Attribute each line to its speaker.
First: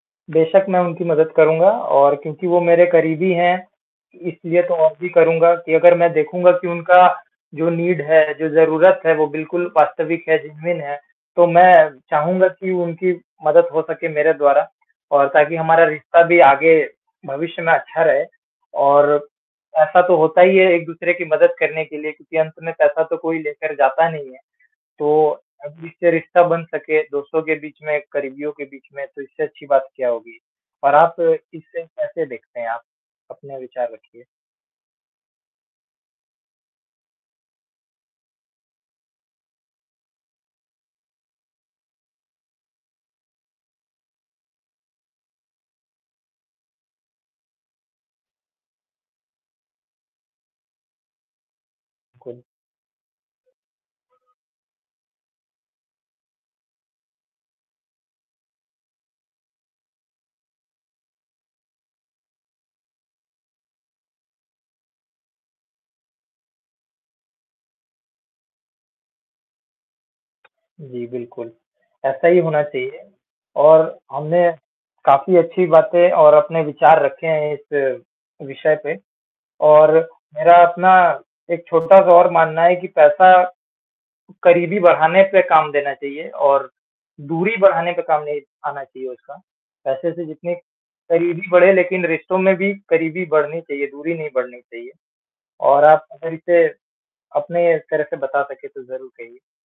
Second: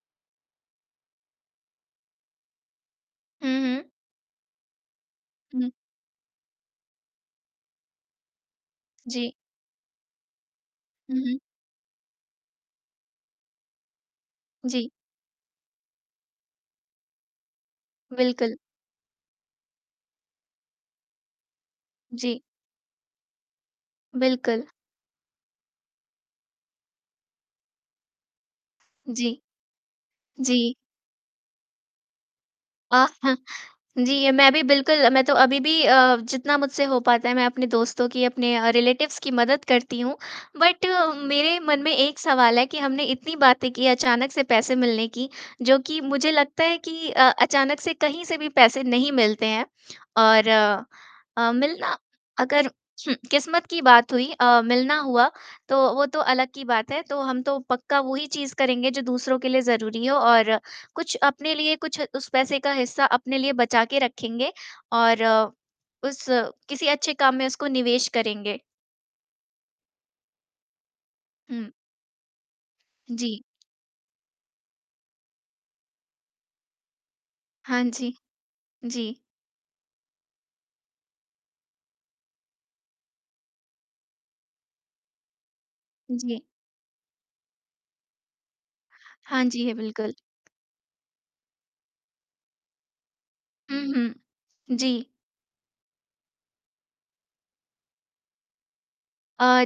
Speaker 1: बेशक़ मैं उनकी मदद करूँगा और क्योंकि वो मेरे करीबी
Speaker 2: हुँ,
Speaker 1: है
Speaker 2: हुँ।
Speaker 1: इसलिए तो और भी करूँगा
Speaker 2: हुँ।
Speaker 1: की अगर मैं देखूँगा की उनका जो नीड है, जो ज़रूरत है वो
Speaker 2: जी।
Speaker 1: बिल्कुल वास्तविक है जेनुइन है
Speaker 2: हुँ, हुँ।
Speaker 1: तो मैं चाहूँगा की उनकी मदद हो सके मेरे द्वारा
Speaker 2: जी।
Speaker 1: और ताकि हमारा रिश्ता भी आगे भविष्य में अच्छा रहे।
Speaker 2: बिल्कुल।
Speaker 1: और ऐसा तो होता ही है एक-दूसरे की मदद करने के लिए क्योंकि
Speaker 2: जी।
Speaker 1: अंत में पैसा तो कोई लेकर जाता नहीं है।
Speaker 2: बिल्कुल।
Speaker 1: तो अब इससे रिश्ता बन सके दोस्तों के बीच में करीबियों के बीच में तो
Speaker 2: जी।
Speaker 1: इससे अच्छी बात क्या होगी?
Speaker 2: जी।
Speaker 1: और आप इसे कैसे देखते हैं आप?
Speaker 2: जी,
Speaker 1: अपने विचार रखिए।
Speaker 2: मैं भी बिल्कुल मैं तो अभी भी अ, जितना मुझसे हो पाता है मैं अपने दोस्तों की अपने रिलेटिव्स की मदद करती हूँ बट मेरे मन में एक सवाल है कि हमने इतनी बातें की अचानक से पैसे मिलने की जो की मुझे लगता है कि अ अचानक से कहीं से भी पैसे नहीं मिलते हैं। और अ, मिलना
Speaker 1: कुल
Speaker 2: अगर किस्मत की बात हुई अ, मिलना हुआ तो वो तो अलग की बात है। तो हम तो पक्का वो ही चीज़ करेंगे जो दूसरों के लिए ज़रूरी हो और कुछ अपने लिए कुछ उस पैसे का हिस्सा अपने लिए बचा के रखेंगे और उस किसी अच्छे काम में उसको निवेश करेंगे।
Speaker 1: जी बिल्कुल,
Speaker 2: हुँ।
Speaker 1: ऐसा ही होना चाहिए
Speaker 2: जी।
Speaker 1: और हमने काफ़ी अच्छी बातें और अपने विचार रखे हैं
Speaker 2: हाँ
Speaker 1: इस
Speaker 2: जी।
Speaker 1: विषय पे
Speaker 2: जी।
Speaker 1: और मेरा अपना एक छोटा-सा और मानना है कि पैसा करीबी बढ़ाने पे काम देना चाहिए
Speaker 2: जी।
Speaker 1: और दूरी बढ़ाने पे काम नहीं आना चाहिए उसका।
Speaker 2: हाँ जी है।
Speaker 1: पैसे
Speaker 2: बिल्कुल।
Speaker 1: से जितनी करीबी बढ़े लेकिन रिश्तों में भी करीबी बढ़नी
Speaker 2: हुँ,
Speaker 1: चाहिए,
Speaker 2: हुँ।
Speaker 1: दूरी नहीं बढ़नी चाहिए।
Speaker 2: जी।
Speaker 1: और आप अगर इसे अपने तरफ से बता सके तो ज़रूर कहिए।
Speaker 2: अ